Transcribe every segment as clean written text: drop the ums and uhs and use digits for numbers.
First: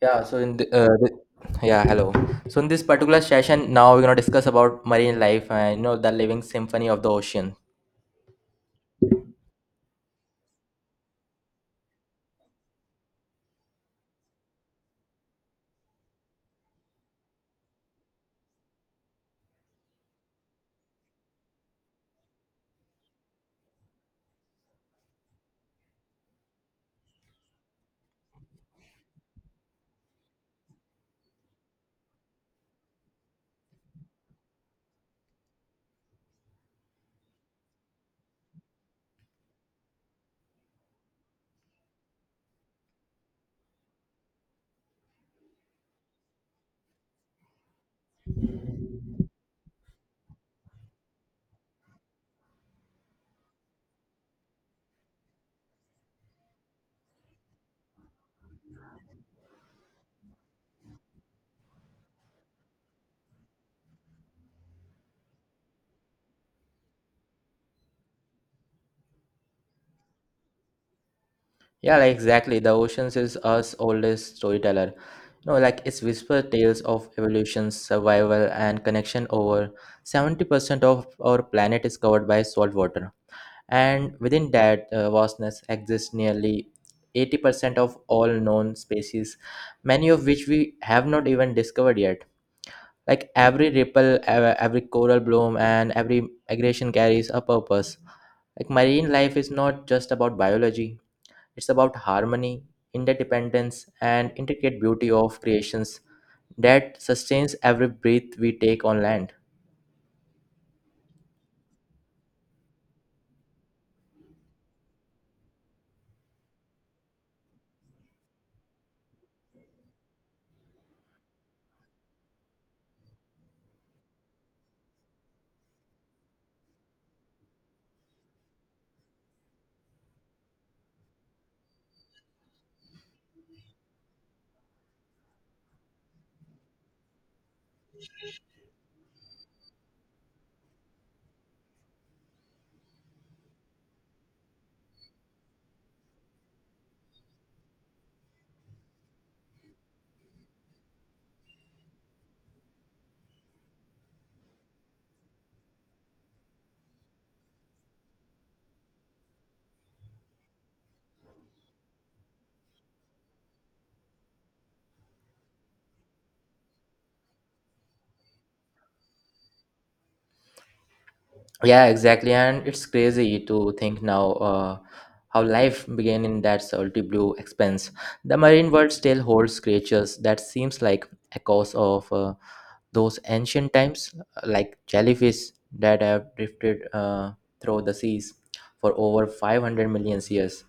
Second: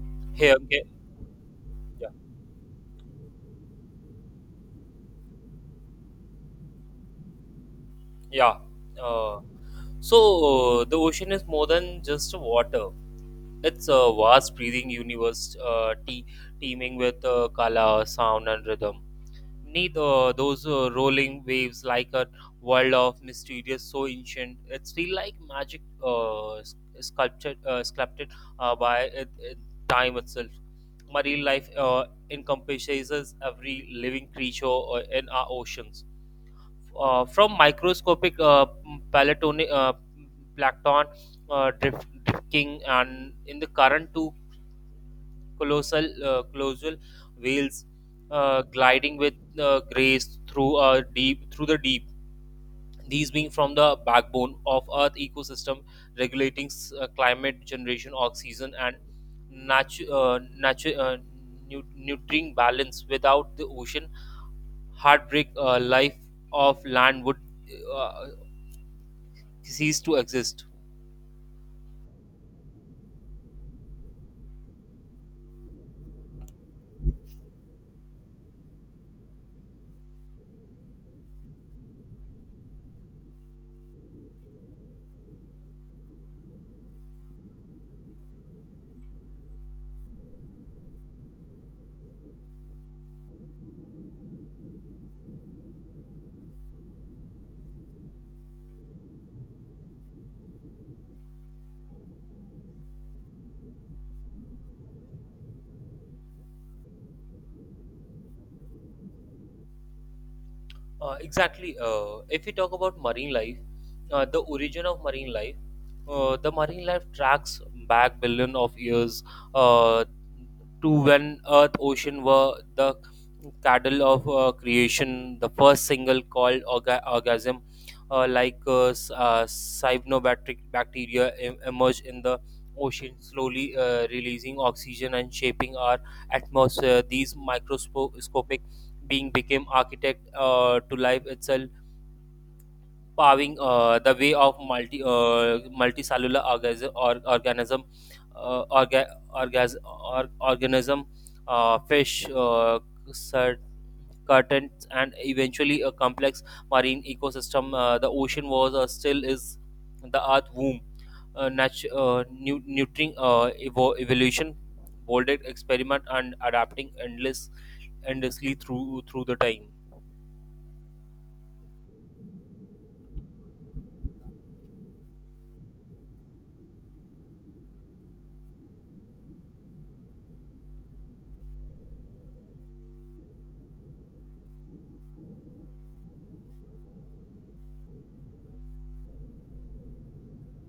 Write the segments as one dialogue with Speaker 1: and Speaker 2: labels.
Speaker 1: Yeah, so
Speaker 2: Hey,
Speaker 1: in
Speaker 2: okay.
Speaker 1: the yeah,
Speaker 2: Yeah.
Speaker 1: hello. So in this particular session, now we're gonna discuss about marine life and you know the living symphony of the ocean.
Speaker 2: Yeah. Uh, the ocean is more than just water. It's a vast breathing universe, teeming with color, sound, and rhythm. Beneath those rolling waves, like a world of mysterious, so ancient, it's feel like magic sculpted uh, by it, it, time itself. Marine life encompasses every living creature in our oceans from microscopic palatoni- uh, plankton drifting and in the current to colossal colossal whales gliding with grace through the deep. These being from the backbone of earth ecosystem, regulating climate generation oxygen and natu- uh, natu- uh, nutrient balance. Without the ocean heartbreak, life of land would uh, cease to exist.
Speaker 1: Yeah, like exactly. The oceans is us oldest storyteller. You know, like it's whisper tales of evolution, survival, and connection. Over 70% of our planet is covered by salt water. And within that vastness exists nearly 80% of all known species, many of which we have not even discovered yet. Like every ripple, every coral bloom, and every migration carries a purpose. Like marine life is not just about biology, it's about harmony, interdependence, and intricate beauty of creations that sustains every breath we take on land.
Speaker 2: Exactly. If we talk about marine life, the origin of marine life. The marine life tracks back billion of years, uh, to when Earth ocean were the cradle of creation. The first single called orgasm, bacteria, emerged in the ocean, slowly releasing oxygen and shaping our atmosphere. These microscopic being became architect to life itself, paving the way of multicellular orgas- or, organism orga- orgas- or, organism, fish, cert- curtains, and eventually a complex marine ecosystem. Uh, the ocean was, still is, the earth womb, nurturing evolution, bolded experiment and adapting endlessly through the time.
Speaker 1: Yeah, exactly. And it's crazy to think now how life began in that salty blue expanse. The marine world still holds creatures that seems like echoes of those ancient times, like jellyfish that have drifted through the seas for over 500 million years.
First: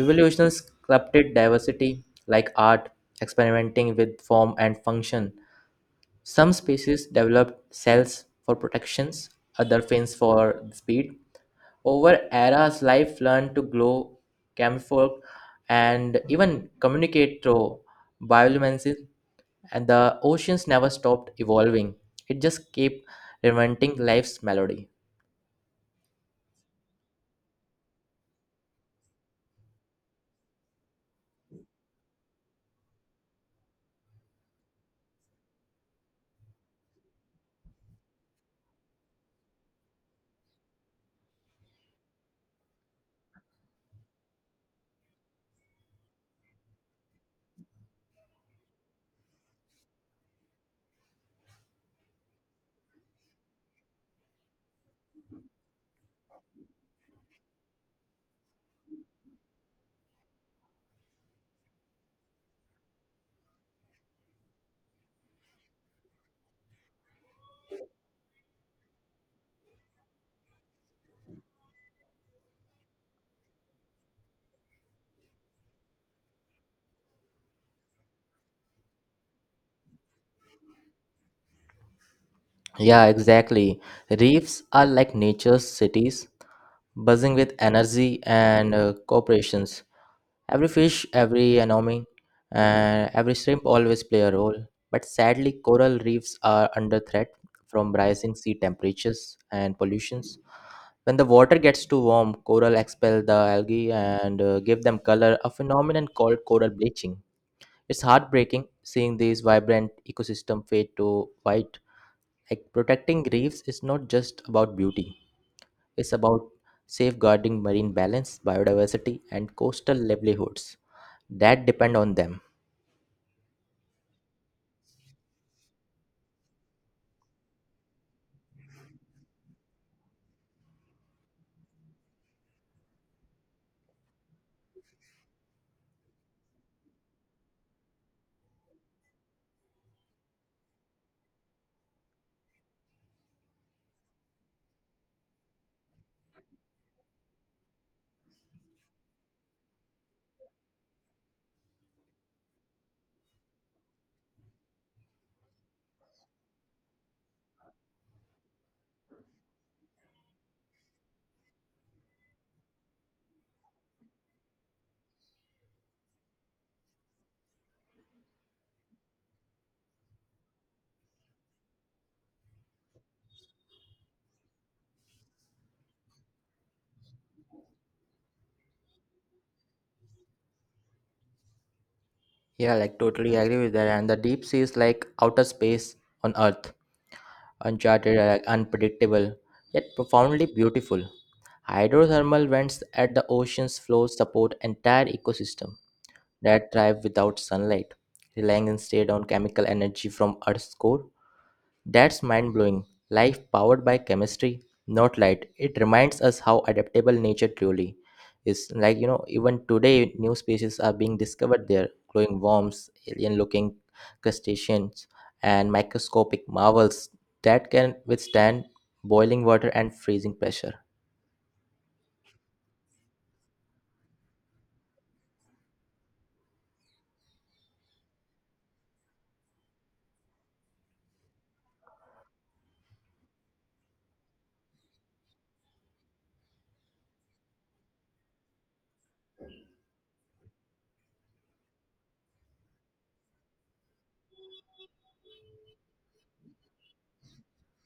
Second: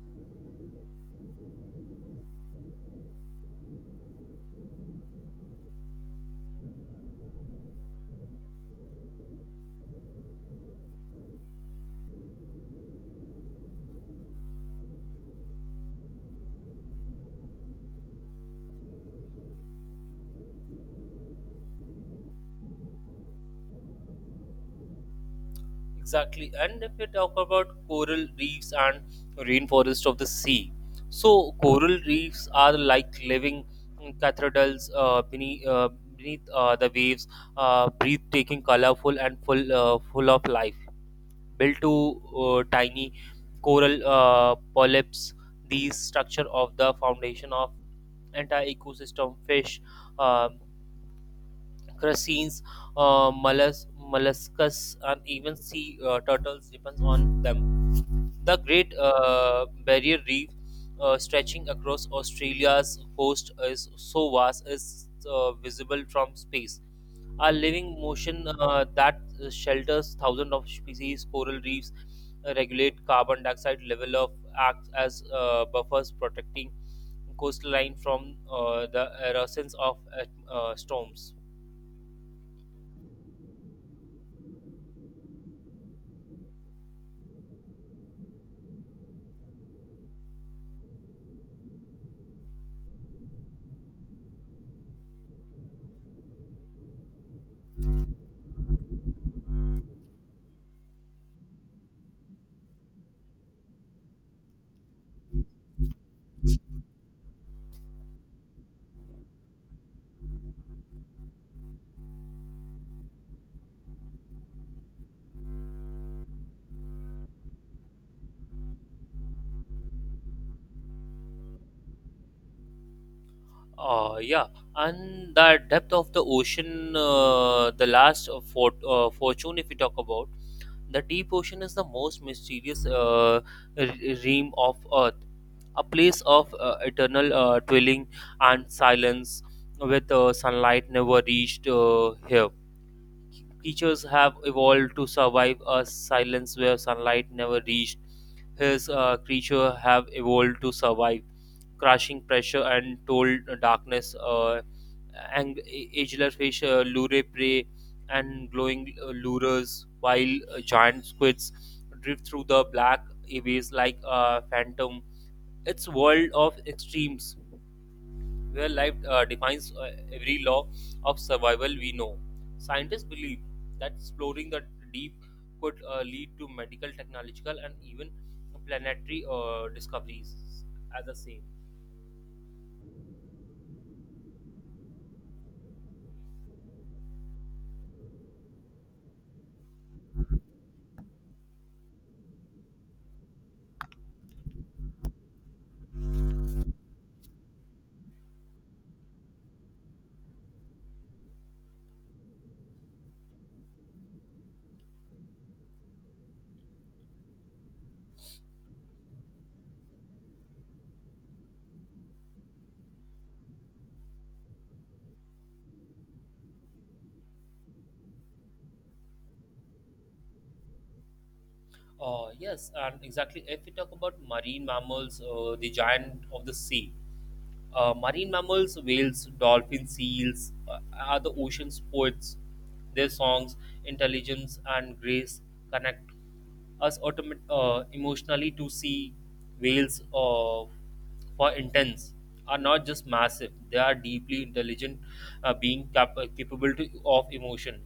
Speaker 1: Evolution sculpted diversity like art, experimenting with form and function. Some species developed cells for protections, other fins for speed. Over eras, life learned to glow, camouflage, and even communicate through bioluminescence, and the oceans never stopped evolving. It just kept reinventing life's melody.
Speaker 2: Exactly. And if we talk about coral reefs and rainforest of the sea, so coral reefs are like living cathedrals beneath the waves, breathtaking, colorful, and full of life. Built to tiny coral polyps, these structure of the foundation of entire ecosystem. Fish, uh, crustaceans, molluscus, and even sea turtles depends on them. The Great Barrier Reef, stretching across Australia's coast, is so vast is visible from space. A living ocean that shelters thousands of species, coral reefs regulate carbon dioxide level of acts as buffers protecting coastline from the eruptions of storms.
Speaker 1: Yeah, exactly. Reefs are like nature's cities, buzzing with energy and cooperations. Every fish, every anemone, and every shrimp always play a role. But sadly, coral reefs are under threat from rising sea temperatures and pollution. When the water gets too warm, coral expel the algae and give them color, a phenomenon called coral bleaching. It's heartbreaking seeing these vibrant ecosystem fade to white. Like protecting reefs is not just about beauty. It's about safeguarding marine balance, biodiversity, and coastal livelihoods that depend on them.
Speaker 2: Yeah, and the depth of the ocean, the last fortune, if we talk about the deep ocean, is the most mysterious realm of Earth, a place of eternal dwelling and silence, with sunlight never reached here. Teachers have evolved to survive a silence where sunlight never reached. His creature have evolved to survive crushing pressure and told darkness. Ageless fish, lure prey, and glowing lures, while giant squids drift through the black abyss like a phantom. It's world of extremes where life defines every law of survival we know. Scientists believe that exploring the deep could lead to medical, technological, and even planetary discoveries as the same.
Speaker 1: Yeah, like totally agree with that. And the deep sea is like outer space on Earth, uncharted, unpredictable, yet profoundly beautiful. Hydrothermal vents at the ocean's floor support entire ecosystems that thrive without sunlight, relying instead on chemical energy from Earth's core. That's mind blowing. Life powered by chemistry, not light. It reminds us how adaptable nature truly is. Like, you know, even today, new species are being discovered there, glowing worms, alien looking crustaceans, and microscopic marvels that can withstand boiling water and freezing pressure.
Speaker 2: Yes, and exactly. If we talk about marine mammals, the giant of the sea, marine mammals, whales, dolphins, seals, are the ocean's poets. Their songs, intelligence, and grace connect us emotionally to see whales of for intents are not just massive, they are deeply intelligent being capable to, of emotion,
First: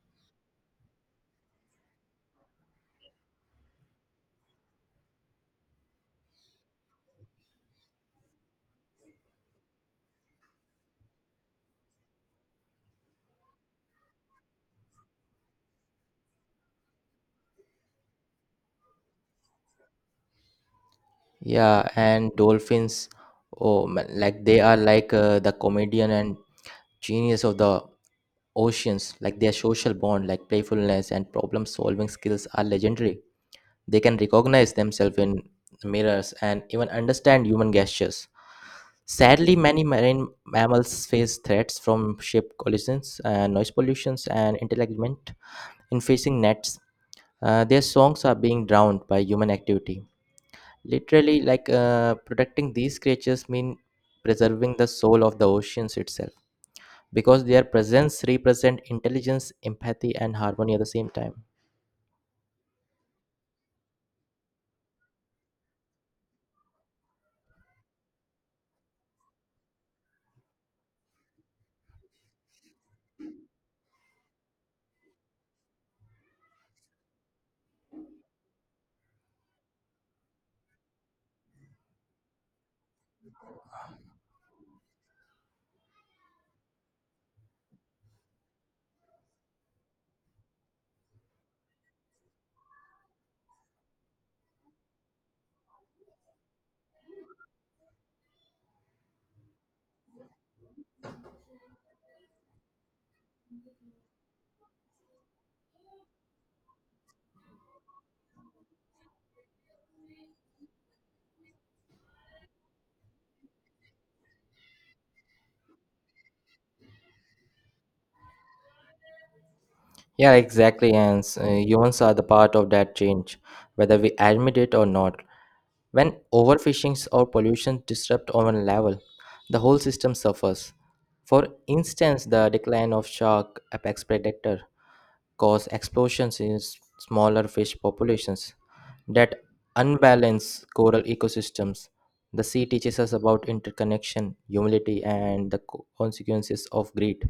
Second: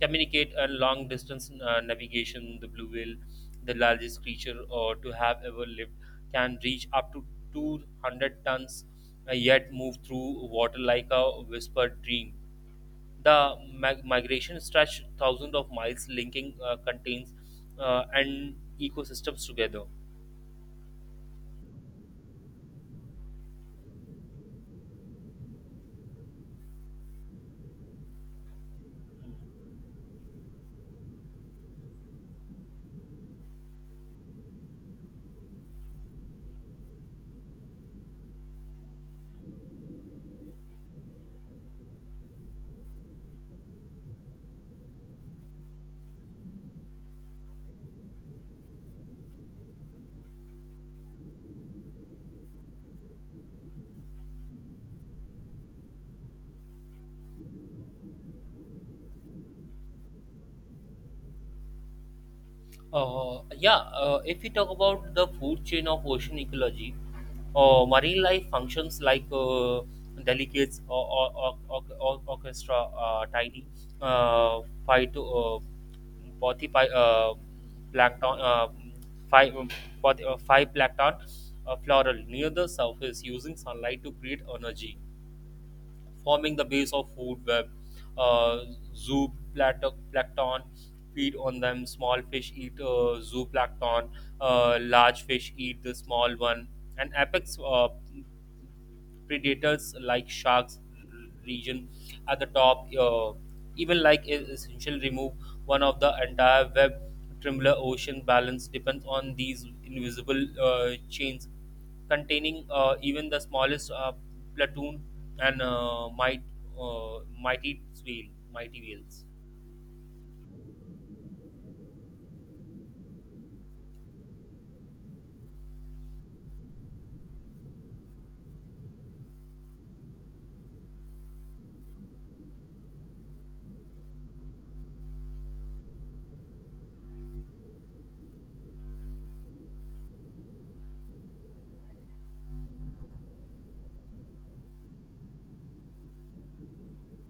Speaker 2: communicate and long distance navigation. The blue whale, the largest creature to have ever lived, can reach up to 200 tons, yet move through water like a whispered dream. The migration stretched thousands of miles, linking contains and ecosystems together.
Speaker 1: Yeah, and dolphins, oh man, like they are like the comedian and genius of the oceans. Like their social bond, like playfulness and problem-solving skills are legendary. They can recognize themselves in mirrors and even understand human gestures. Sadly, many marine mammals face threats from ship collisions, noise pollutions, and entanglement in fishing nets. Their songs are being drowned by human activity. Literally, like protecting these creatures mean preserving the soul of the oceans itself, because their presence represent intelligence, empathy, and harmony at the same time.
Speaker 2: Yeah, if we talk about the food chain of ocean ecology, marine life functions like delicate or orchestra, tiny uh, phyto, body plankton, five, body, five plankton floral near the surface using sunlight to create energy, forming the base of food web. Uh, Zooplankton feed on them. Small fish eat zooplankton. Large fish eat the small one. And apex predators like sharks region at the top, even like is essential remove one of the entire web trembler. Ocean balance depends on these invisible chains, containing even the smallest platoon and uh, mighty whale mighty whales.
Speaker 1: Yeah, exactly. And humans are the part of that change, whether we admit it or not. When overfishing or pollution disrupt our level, the whole system suffers. For instance, the decline of shark apex predator cause explosions in smaller fish populations that unbalance coral ecosystems. The sea teaches us about interconnection, humility, and the consequences of greed.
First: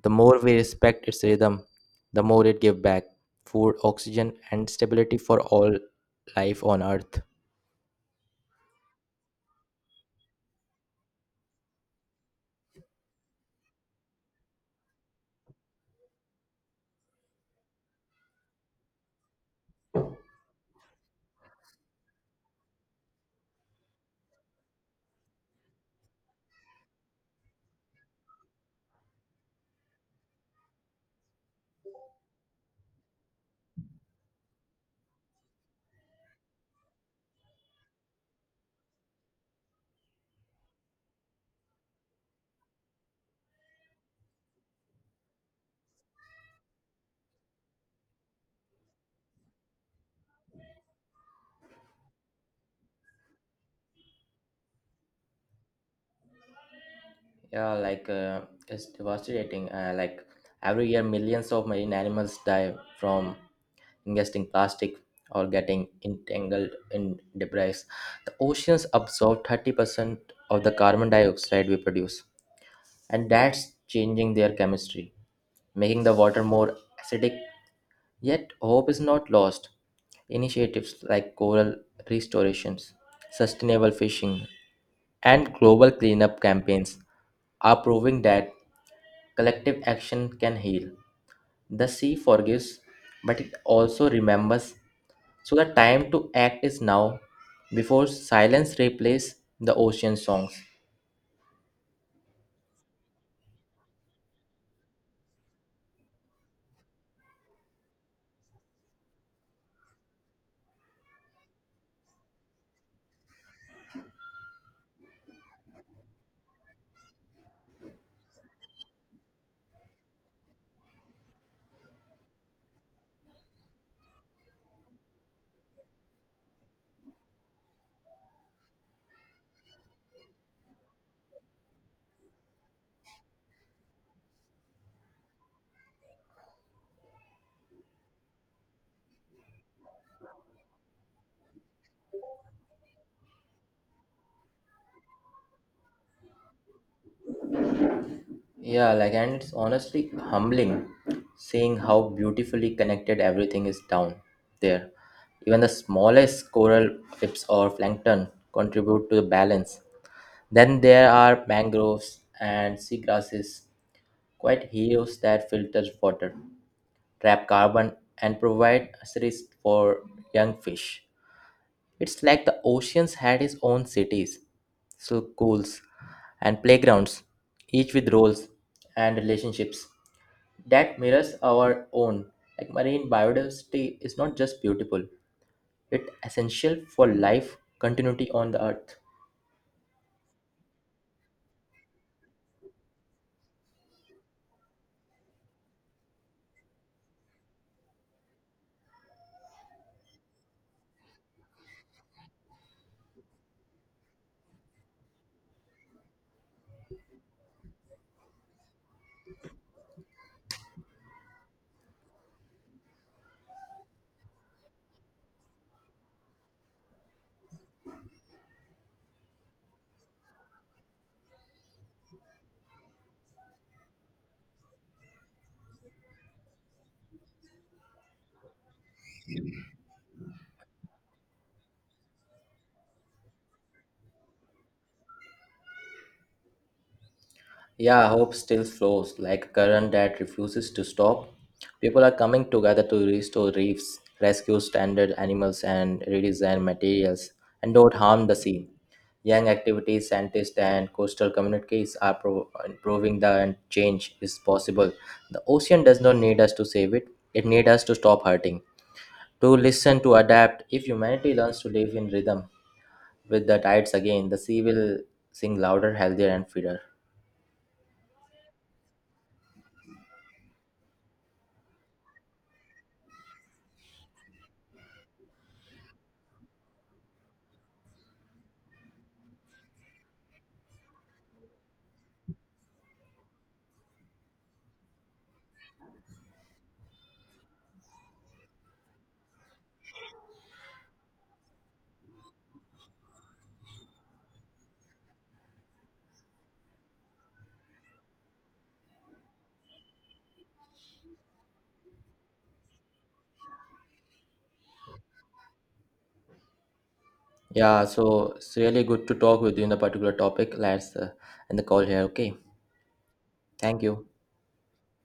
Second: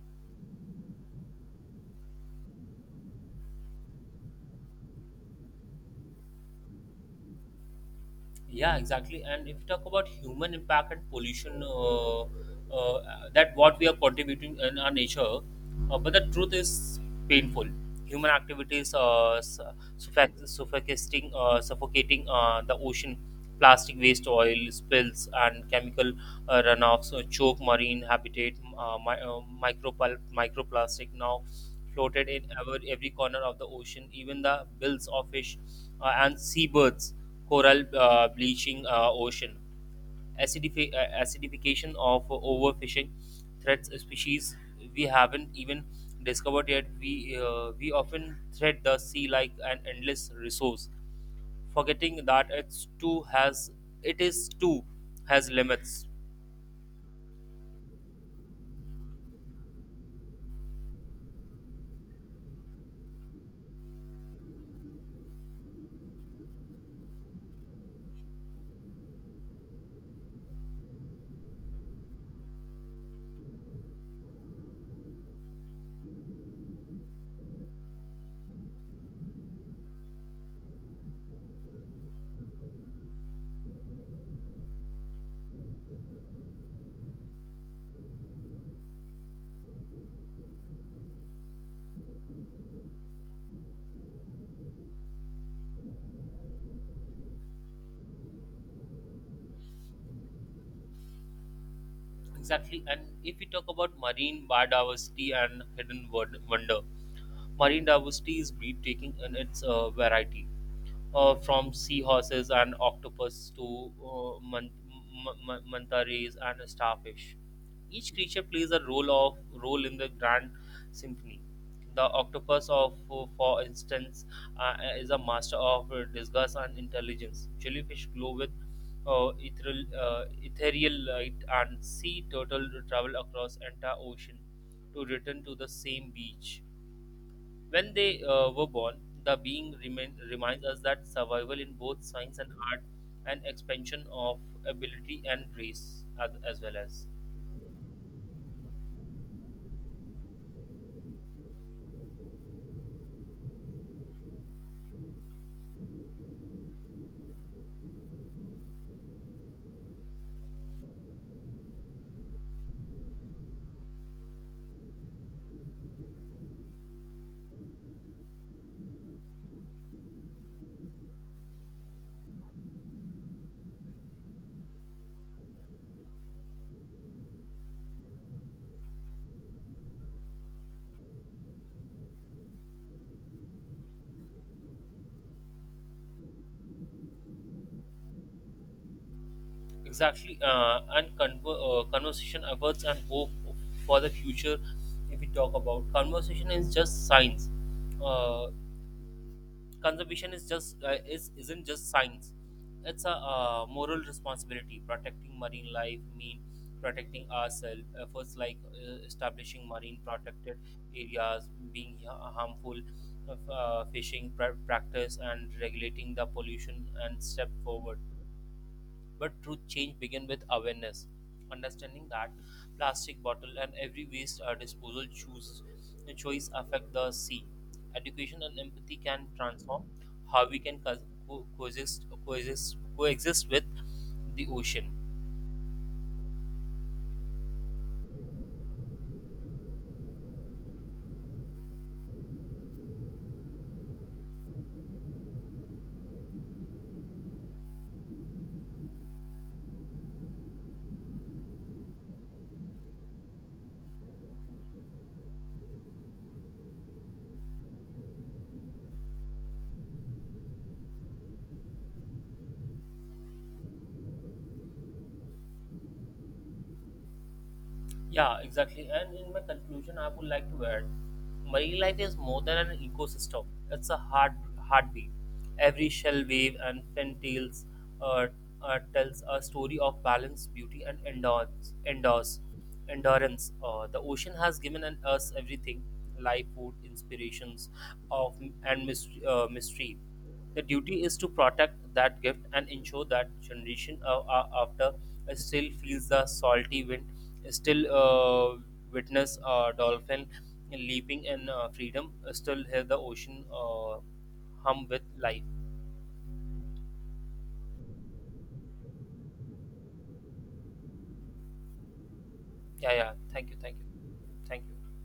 Speaker 1: The more we respect its rhythm, the more it gives back food, oxygen, and stability for all life on Earth.
Speaker 2: Yeah, exactly. And if you talk about human impact and pollution, uh, that what we are contributing in our nature, but the truth is painful. Human activities su- suffoc- suffocating, suffocating the ocean, plastic waste, oil spills, and chemical runoffs choke marine habitat, microplastic now floated in every corner of the ocean. Even the bills of fish and seabirds, coral bleaching ocean, acidification of overfishing threats species we haven't even discovered yet. We often treat the sea like an endless resource, forgetting that it is too has limits.
Speaker 1: Yeah, like it's devastating. Like every year, millions of marine animals die from ingesting plastic, or getting entangled in debris. The oceans absorb 30% of the carbon dioxide we produce, and that's changing their chemistry, making the water more acidic. Yet, hope is not lost. Initiatives like coral restorations, sustainable fishing, and global cleanup campaigns are proving that collective action can heal. The sea forgives, but it also remembers. So the time to act is now, before silence replaces the ocean songs.
Speaker 2: Exactly, and if we talk about marine biodiversity and hidden wonder, marine diversity is breathtaking in its variety, from seahorses and octopus to manta rays and starfish. Each creature plays a role in the grand symphony. The octopus of, for instance, is a master of disgust and intelligence. Jellyfish glow with uh, ethereal, uh, ethereal light, and sea turtle travel across entire ocean to return to the same beach when they were born, the being reminds us that survival in both science and art and expansion of ability and grace as well as
Speaker 1: Yeah, like, and it's honestly humbling seeing how beautifully connected everything is down there. Even the smallest coral flips or plankton contribute to the balance. Then there are mangroves and seagrasses, quite heroes that filter water, trap carbon, and provide assets for young fish. It's like the oceans had its own cities, so schools, and playgrounds, each with roles and relationships that mirrors our own. Like marine biodiversity is not just beautiful, it's essential for life continuity on the earth.
Speaker 2: exactly, and conversation efforts and hope for the future. If we talk about conversation is just science Uh, conservation is just is isn't just science, it's a moral responsibility. Protecting marine life mean protecting ourselves. Efforts like establishing marine protected areas, being harmful practice, and regulating the pollution and step forward, but true change begins with awareness, understanding that plastic bottle and every waste disposal choice affect the sea. Education and empathy can transform how we can coexist with the ocean.
Speaker 1: Yeah, hope still flows like a current that refuses to stop. People are coming together to restore reefs, rescue stranded animals, and redesign materials, and don't harm the sea. Young activities, scientists, and coastal communities are proving that change is possible. The ocean does not need us to save it; it needs us to stop hurting, to listen, to adapt. If humanity learns to live in rhythm with the tides again, the sea will sing louder, healthier, and freer.
Speaker 2: Yeah, exactly. And in my conclusion, I would like to add marine life is more than an ecosystem, it's a heartbeat. Every shell wave and fin tails uh, tells a story of balance, beauty, and endurance. The ocean has given us everything, life, food, inspirations, of and mystery. The duty is to protect that gift and ensure that generation after still feels the salty wind, still witness a dolphin leaping in freedom, still hear the ocean hum with life.
Speaker 1: Yeah, so it's really good to talk with you in a particular topic. Let's end the call here. Okay,
Speaker 2: Yeah. Thank you, thank
Speaker 1: thank
Speaker 2: you,
Speaker 1: you.
Speaker 2: thank you.